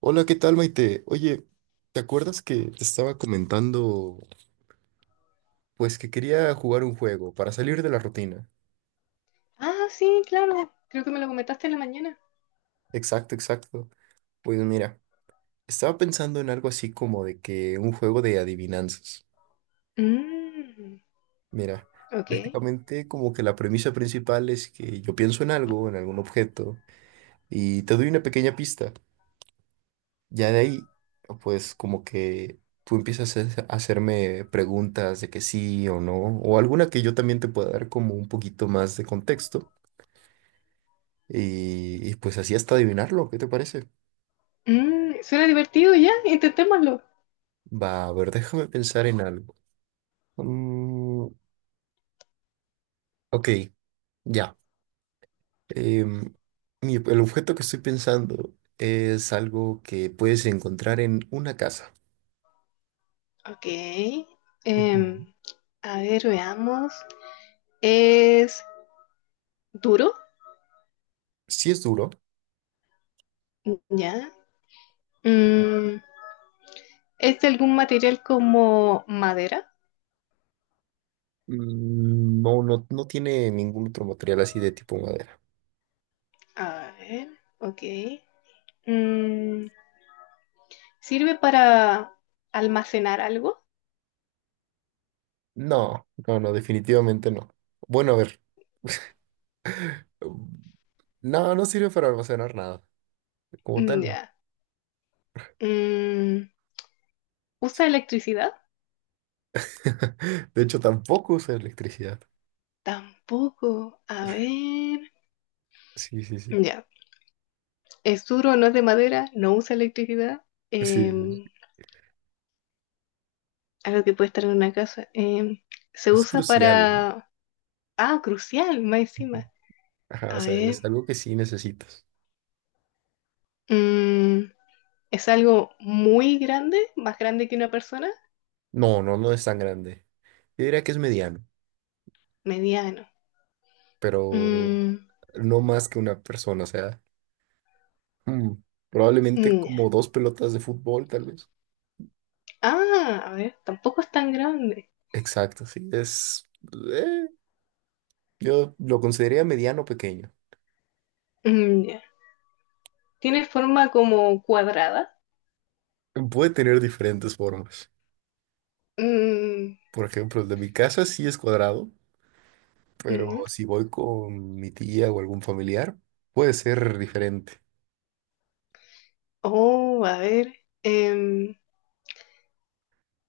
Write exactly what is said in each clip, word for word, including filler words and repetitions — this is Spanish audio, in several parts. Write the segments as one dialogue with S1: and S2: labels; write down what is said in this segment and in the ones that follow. S1: Hola, ¿qué tal, Maite? Oye, ¿te acuerdas que te estaba comentando, pues que quería jugar un juego para salir de la rutina?
S2: Ah, sí, claro. Creo que me lo comentaste en la mañana.
S1: Exacto, exacto. Pues mira, estaba pensando en algo así como de que un juego de adivinanzas.
S2: Mm,
S1: Mira,
S2: ok.
S1: prácticamente como que la premisa principal es que yo pienso en algo, en algún objeto, y te doy una pequeña pista. Ya de ahí, pues como que tú empiezas a hacer- a hacerme preguntas de que sí o no, o alguna que yo también te pueda dar como un poquito más de contexto, y, y pues así hasta adivinarlo, ¿qué te parece?
S2: Mm, suena divertido ya, intentémoslo.
S1: Va, a ver, déjame pensar en algo. Mm, ok, ya. Em, mi- el objeto que estoy pensando es algo que puedes encontrar en una casa.
S2: Ok.
S1: Ujú.
S2: Em, a ver, veamos. ¿Es duro?
S1: Sí es duro,
S2: Ya. Mm, ¿Es de algún material como madera?
S1: mm, no, no, no tiene ningún otro material así de tipo madera.
S2: A ver, ok. Mm, ¿Sirve para almacenar algo?
S1: No, no, no, definitivamente no. Bueno, a ver, no, no sirve para almacenar nada, como
S2: Mm,
S1: tal no.
S2: Ya. Mm, ¿Usa electricidad?
S1: De hecho, tampoco usa electricidad.
S2: Tampoco. A ver.
S1: Sí, sí, sí,
S2: Ya. Es duro, no es de madera, no usa electricidad,
S1: sí, sí,
S2: eh,
S1: sí.
S2: algo que puede estar en una casa. Eh, se
S1: Es
S2: usa
S1: crucial, ¿eh?
S2: para... Ah, crucial, más
S1: Ujú.
S2: encima.
S1: Ajá, o
S2: A
S1: sea,
S2: ver.
S1: es algo que sí necesitas.
S2: mm, es algo muy grande, más grande que una persona,
S1: No, no, no es tan grande. Yo diría que es mediano,
S2: mediano.
S1: pero
S2: Mm,
S1: no más que una persona, o sea, mm, probablemente
S2: mm, ya.
S1: como dos pelotas de fútbol, tal vez.
S2: Ah, a ver, tampoco es tan grande.
S1: Exacto, sí, es, eh, yo lo consideraría mediano pequeño.
S2: Mm, ya. Tiene forma como cuadrada.
S1: Puede tener diferentes formas.
S2: Mm,
S1: Por ejemplo, el de mi casa sí es cuadrado,
S2: mm,
S1: pero
S2: ya.
S1: si voy con mi tía o algún familiar, puede ser diferente.
S2: Oh, a ver. em,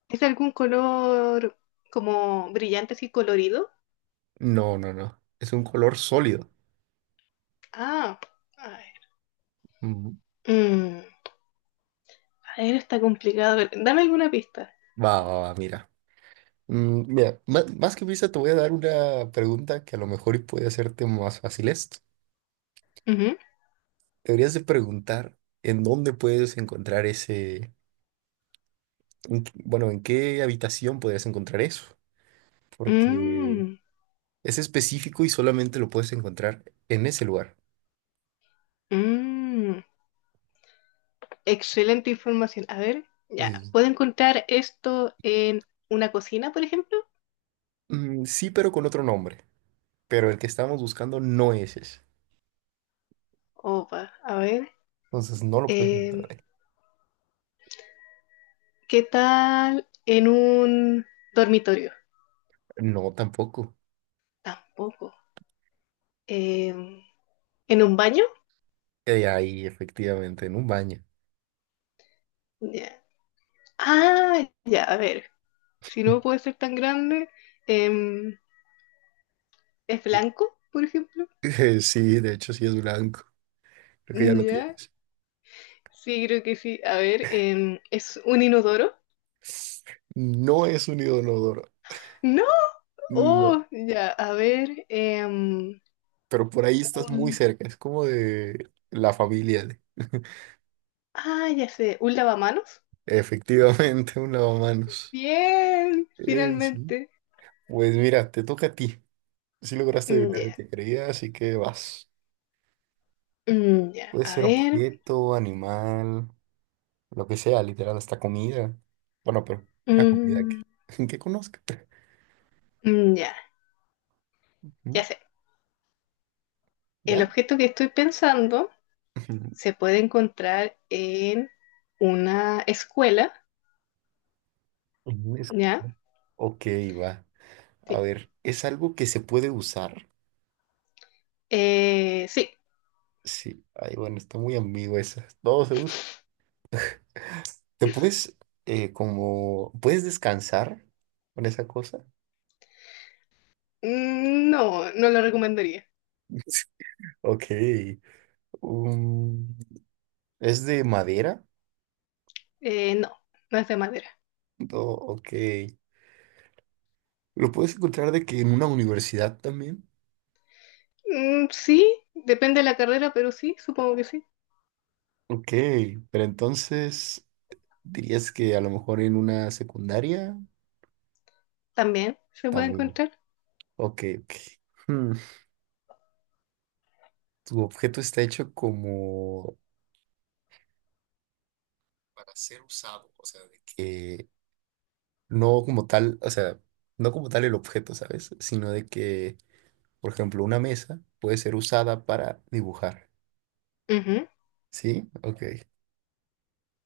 S2: ¿Es algún color como brillante así colorido?
S1: No, no, no. Es un color sólido.
S2: Ah, a ver.
S1: Mm,
S2: Mm, a ver, está complicado. A ver, dame alguna pista.
S1: va, va, va, mira. Mm, mira, ma- más, que pista te voy a dar una pregunta que a lo mejor y puede hacerte más fácil esto.
S2: Ujú.
S1: Deberías de preguntar en dónde puedes encontrar ese, en qué- bueno, en qué habitación podrías encontrar eso, porque
S2: Mm,
S1: es específico y solamente lo puedes encontrar en ese lugar.
S2: mm, excelente información. A ver, ya.
S1: Dices,
S2: ¿Puedo encontrar esto en una cocina, por ejemplo?
S1: "Mm, sí, pero con otro nombre". Pero el que estamos buscando no es ese.
S2: Opa, a ver.
S1: Entonces no lo puedes encontrar
S2: em,
S1: ahí.
S2: ¿Qué tal en un dormitorio?
S1: No, tampoco.
S2: Tampoco. Em, ¿En un baño?
S1: Eh, ahí, efectivamente, en un baño.
S2: Ya. Ah, ya, a ver. Si no puede ser tan grande, em, es blanco, por ejemplo.
S1: Eh, sí, de hecho sí es blanco. Creo que ya lo
S2: Ya,
S1: tienes.
S2: sí, creo que sí. A ver, em, ¿es un inodoro?
S1: No es un odonodoro.
S2: No,
S1: No.
S2: oh, ya, a ver, em,
S1: Pero por ahí estás muy
S2: un...
S1: cerca. Es como de la familia de...
S2: Ah, ya sé, ¿un lavamanos?
S1: Efectivamente, un lavamanos.
S2: Bien,
S1: Eh, sí.
S2: finalmente.
S1: Pues mira, te toca a ti. Si lograste
S2: Mm,
S1: adivinar el
S2: Ya,
S1: que creía, así que vas.
S2: mm, ya,
S1: Puede
S2: a
S1: ser
S2: ver,
S1: objeto, animal, lo que sea, literal, hasta comida. Bueno, pero una comida
S2: mm,
S1: que, que conozca.
S2: mm, ya,
S1: ¿Mm?
S2: ya sé. El
S1: ¿Ya?
S2: objeto que estoy pensando
S1: Ujú.
S2: se puede encontrar en una escuela,
S1: Ujú, es
S2: ¿ya?
S1: como- ok, va. A
S2: Sí.
S1: ver, ¿es algo que se puede usar?
S2: Eh, sí.
S1: Sí. Ay, bueno, está muy ambigua esa. No se usa. ¿Te puedes, eh, como, puedes descansar con esa cosa?
S2: Mm, no, no lo recomendaría.
S1: Ok. Um, ¿es de madera?
S2: Eh, no, no es de madera.
S1: No, ok. ¿Lo puedes encontrar de que en una universidad también?
S2: Mm, sí, depende de la carrera, pero sí, supongo que sí.
S1: Ok, pero entonces dirías que a lo mejor en una secundaria
S2: También se puede
S1: también.
S2: encontrar.
S1: Ok, ok. Hmm, tu objeto está hecho como para ser usado, o sea, de que no como tal, o sea, no como tal el objeto, ¿sabes? Sino de que, por ejemplo, una mesa puede ser usada para dibujar,
S2: Ujú.
S1: ¿sí? Ok,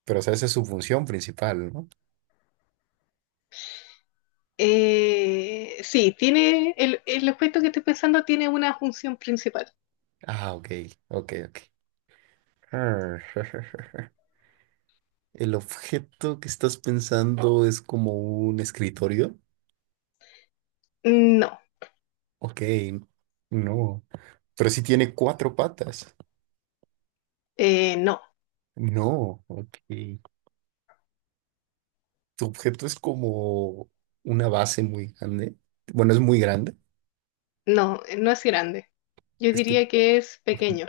S1: pero o sea, esa es su función principal, ¿no?
S2: Eh, sí, tiene el, el objeto que estoy pensando tiene una función principal.
S1: Ah, ok, ok, ok. El objeto que estás pensando es como un escritorio.
S2: No,
S1: Ok, no. Pero si tiene cuatro patas.
S2: eh, no,
S1: No, ok. Tu objeto es como una base muy grande. Bueno, es muy grande.
S2: no, no es grande. Yo
S1: Es, pe-
S2: diría que es pequeño.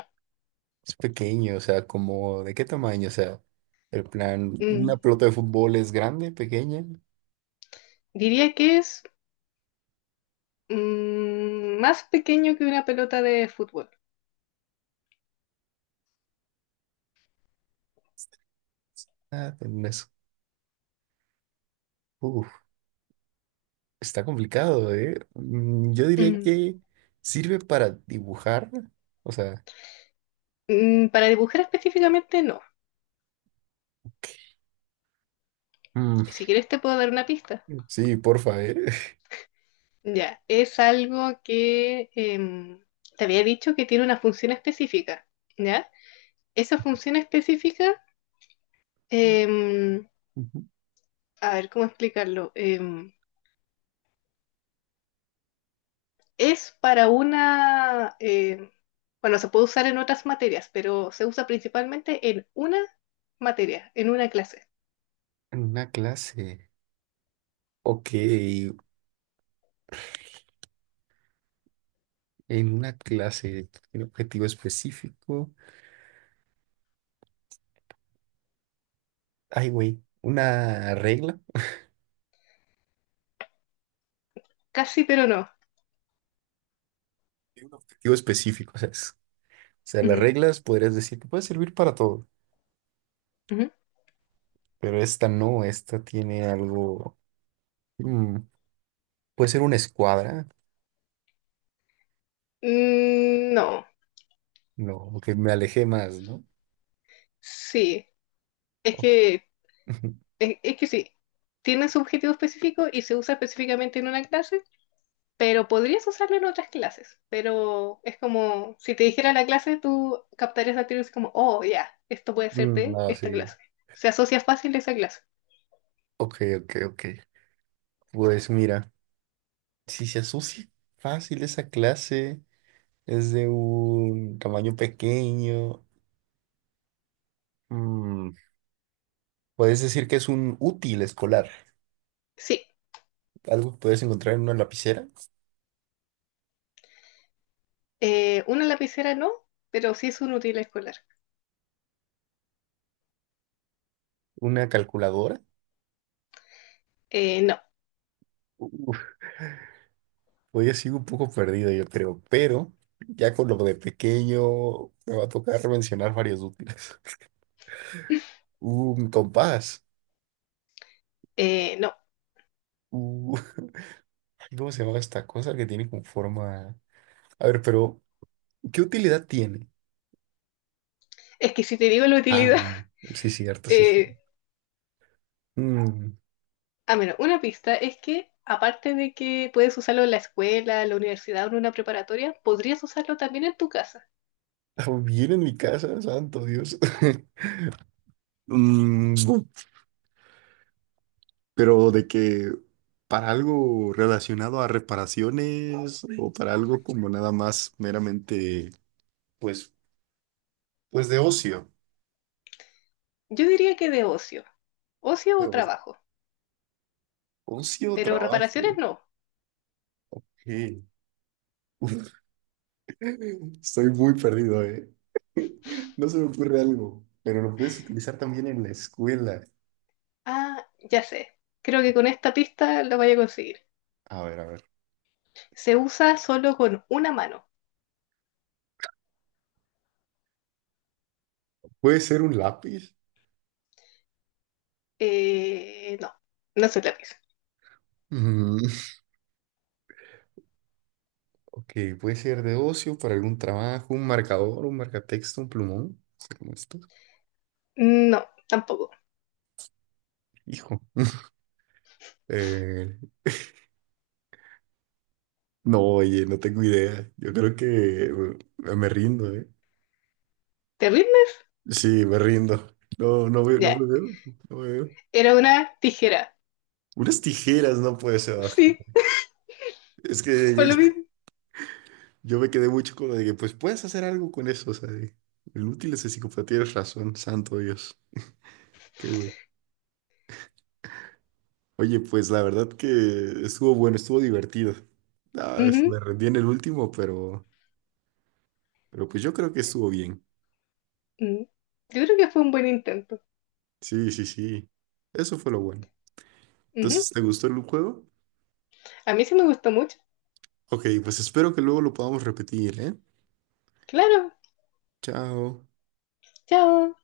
S1: es pequeño, o sea, como ¿de qué tamaño? O sea, el plan, una
S2: Mm,
S1: pelota de fútbol es grande, pequeña.
S2: diría que es mm, más pequeño que una pelota de fútbol.
S1: Ah, no es- uf, está complicado, ¿eh? Mm, yo diría
S2: Mm,
S1: que sirve para dibujar. O sea.
S2: mm, para dibujar específicamente, no. Si quieres te puedo dar una pista.
S1: Sí, porfa, ¿eh?
S2: Ya, es algo que em, te había dicho que tiene una función específica, ¿ya? Esa función específica, em, a ver cómo explicarlo. Em, es para una, em, bueno, se puede usar en otras materias, pero se usa principalmente en una materia, en una clase.
S1: En una clase. Ok, en una clase, un objetivo específico. Ay, güey, una regla
S2: Casi, pero no.
S1: y un objetivo específico, ¿sabes? O sea, las
S2: Ujú,
S1: reglas podrías decir que puede servir para todo,
S2: ujú.
S1: pero esta no, esta tiene algo. mm, puede ser una escuadra,
S2: Mm, no,
S1: no, que me alejé más, ¿no?
S2: sí, es
S1: O-
S2: que Es, es que sí, tiene su objetivo específico y se usa específicamente en una clase, pero podrías usarlo en otras clases. Pero es como si te dijera la clase, tú captarías la teoría así como, oh, ya, esto puede ser
S1: Mm,
S2: de
S1: no,
S2: esta
S1: sí.
S2: clase. Se asocia fácil a esa clase.
S1: Ok, ok, ok. Pues mira, si se asocia fácil esa clase. Es de un tamaño pequeño. Mm, puedes decir que es un útil escolar.
S2: Sí,
S1: Algo que puedes encontrar en una lapicera,
S2: eh, una lapicera no, pero sí es un útil escolar.
S1: una calculadora.
S2: Eh, no.
S1: Uf, hoy sigo un poco perdido, yo creo, pero ya con lo de pequeño me va a tocar mencionar varios útiles. Un compás.
S2: Eh, no,
S1: Uh, ay, ¿cómo se llama esta cosa que tiene con forma? A ver, pero ¿qué utilidad tiene?
S2: es que si te digo la utilidad,
S1: Ah, sí, cierto, sí, sí.
S2: eh,
S1: Mm,
S2: ah, bueno, una pista es que aparte de que puedes usarlo en la escuela, en la universidad o en una preparatoria, podrías usarlo también en tu casa.
S1: bien en mi casa, santo Dios. Mm, pero de que para algo relacionado a reparaciones o para algo como nada más meramente, pues, pues de ocio,
S2: Yo diría que de ocio, ocio
S1: de
S2: o
S1: o-
S2: trabajo,
S1: ocio,
S2: pero reparaciones
S1: trabajo.
S2: no.
S1: Sí. Estoy muy perdido, ¿eh? No se me ocurre algo, pero lo puedes utilizar también en la escuela.
S2: Ah, ya sé, creo que con esta pista lo voy a conseguir.
S1: A ver, a ver.
S2: Se usa solo con una mano.
S1: ¿Puede ser un lápiz?
S2: Eh, no, no soy lápiz.
S1: Mm, ok, puede ser de ocio, para algún trabajo, un marcador, un marcatexto, un plumón, no sé cómo esto.
S2: No, tampoco.
S1: Hijo. Eh, No, oye, no tengo idea. Yo creo que me, me rindo, ¿eh?
S2: ¿Te rindes?
S1: Sí, me rindo. No, no veo, no
S2: Ya,
S1: me veo, no me veo.
S2: era una tijera.
S1: Unas tijeras no puede ser. Ah,
S2: Sí,
S1: es que yo,
S2: por lo
S1: yo-
S2: mismo.
S1: yo me quedé mucho con lo de que, pues puedes hacer algo con eso, o sea, de- el útil es de psicopatía, tienes razón, santo Dios. Qué güey. Oye, pues la verdad que estuvo bueno, estuvo divertido. Ah, es-
S2: Ujú.
S1: me rendí en el último, pero, pero pues yo creo que estuvo bien.
S2: Mm. Yo creo que fue un buen intento.
S1: Sí, sí, sí. Eso fue lo bueno.
S2: Ujú.
S1: Entonces, ¿te gustó el juego?
S2: A mí sí me gustó mucho.
S1: Ok, pues espero que luego lo podamos repetir, ¿eh?
S2: Claro,
S1: Chao.
S2: chao.